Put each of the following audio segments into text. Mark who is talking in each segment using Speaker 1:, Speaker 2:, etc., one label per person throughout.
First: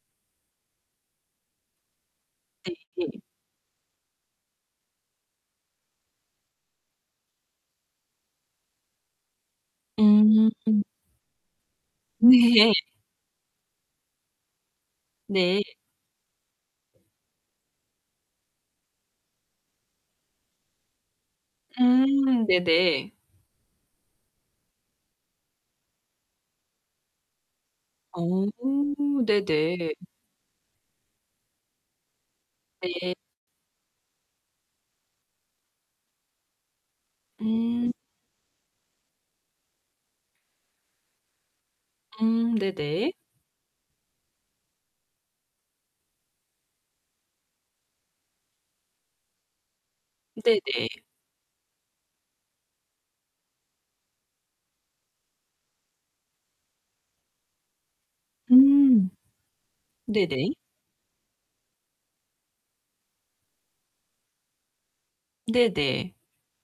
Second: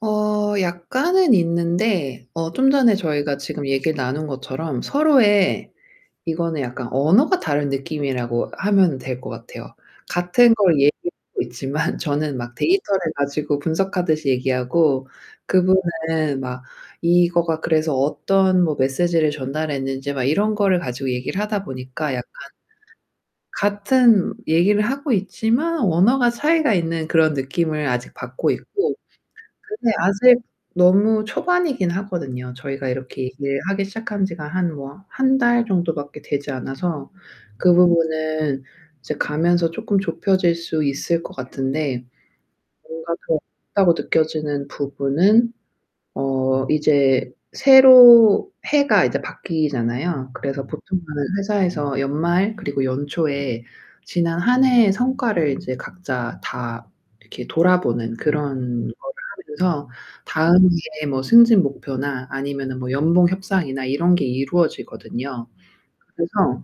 Speaker 1: 어 약간은 있는데 어 좀 전에
Speaker 2: 네네.
Speaker 1: 저희가 지금 얘기를 나눈 것처럼 서로의 이거는 약간 언어가 다른 느낌이라고 하면 될 것 같아요.
Speaker 2: 음.
Speaker 1: 같은 걸 얘기하고 있지만 저는 막
Speaker 2: 네.
Speaker 1: 데이터를 가지고 분석하듯이 얘기하고
Speaker 2: 네.
Speaker 1: 그분은 막 이거가 그래서 어떤 뭐 메시지를 전달했는지 막 이런 거를 가지고 얘기를 하다 보니까 약간
Speaker 2: 음 네네.
Speaker 1: 같은 얘기를 하고 있지만 언어가 차이가 있는 그런 느낌을 아직
Speaker 2: 어
Speaker 1: 받고 있고, 근데
Speaker 2: 네네.
Speaker 1: 아직 너무 초반이긴 하거든요. 저희가
Speaker 2: 예.
Speaker 1: 이렇게 일하기 시작한 지가 한 뭐 1 달 정도밖에 되지 않아서 그
Speaker 2: 음.
Speaker 1: 부분은 이제 가면서 쪼끔 좁혀질 수 있을 것 같은데
Speaker 2: 음 네네.
Speaker 1: 뭔가 그 [unintelligible] 다고 느껴지는 부분은 어 이제 새로 해가 이제 바뀌잖아요. 그래서 보통은
Speaker 2: 네네.
Speaker 1: 회사에서 연말 그리고 연초에 지난 1 해의 성과를 이제 각자 다 이렇게 돌아보는 그런
Speaker 2: 음.
Speaker 1: 거를 하면서
Speaker 2: 네네.
Speaker 1: 다음의 뭐 승진 목표나 아니면은 뭐 연봉 협상이나 이런 게 이루어지거든요.
Speaker 2: 네네.
Speaker 1: 그래서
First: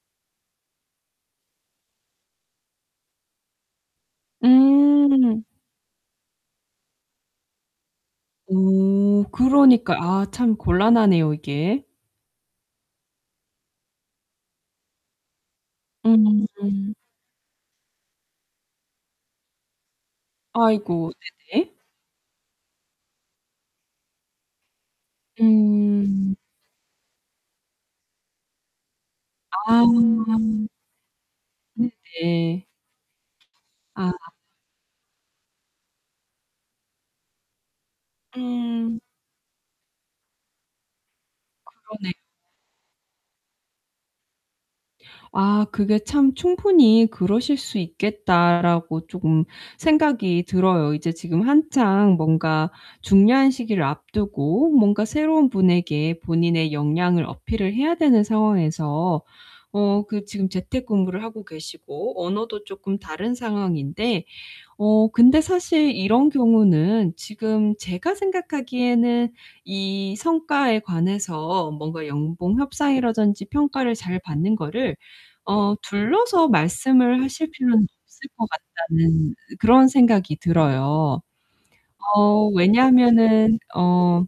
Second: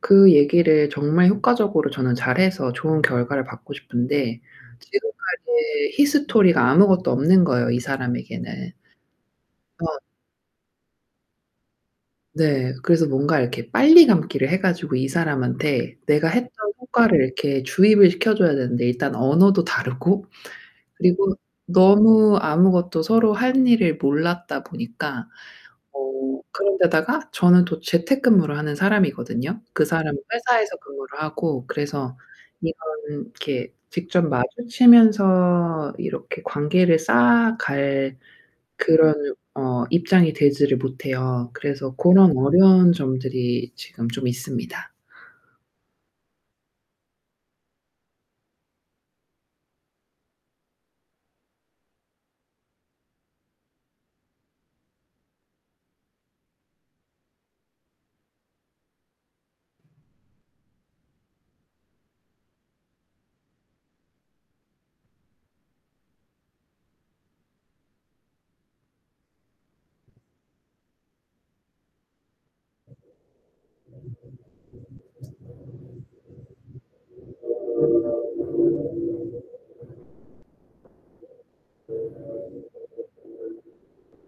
Speaker 1: 그 얘기를 정말 효과적으로 저는 잘해서 좋은 결과를 받고 싶은데
Speaker 2: 음.
Speaker 1: 지금까지의 히스토리가 아무것도 없는거예요, 이 사람에게는.
Speaker 2: 음 그러니까.
Speaker 1: 어.
Speaker 2: 아 참 곤란하네요, 이게.
Speaker 1: 네, 그래서 뭔가 이렇게 빨리 감기를 해가지고 이 사람한테 내가
Speaker 2: 음
Speaker 1: 했던
Speaker 2: 음.
Speaker 1: 효과를 이렇게 주입을 시켜줘야 되는데 일단 언어도 다르고
Speaker 2: 아이고
Speaker 1: 그리고
Speaker 2: 네네.
Speaker 1: 너무 아무것도 서로 할 일을 몰랐다 보니까
Speaker 2: 음.
Speaker 1: 어 그런 데다가 저는 또 재택근무를 하는 사람이거든요.
Speaker 2: 아.
Speaker 1: 그 사람은 회사에서 근무를 하고 그래서
Speaker 2: 네네.
Speaker 1: 이거는 이렇게
Speaker 2: 아.
Speaker 1: 직접 마주치면서 이렇게 관계를 쌓아갈
Speaker 2: 음.
Speaker 1: 그런 어 입장이 되지를 못해요. 그래서
Speaker 2: 그러네요.
Speaker 1: 고런 어려운 점들이 지금 좀 있습니다.
Speaker 2: 아. 그게 참 '충분히 그러실 수 있겠다.'라고 쪼금 생각이 들어요. 이제 지금 한창 뭔가 중요한 시기를 앞두고 뭔가 새로운 분에게 본인의 역량을 어필을 해야 되는 상황에서 어 그 지금 재택근무를 하고 계시고 언어도 쪼끔 다른 상황인데, 어 근데 사실 이런 경우는 지금 제가 생각하기에는 이 성과에 관해서 뭔가 연봉 협상이라든지 평가를 잘 받는 거를 어 둘러서 말씀을 하실 필요는 없을 것 같다는 그런 생각이 들어요. 어 왜냐하면은 어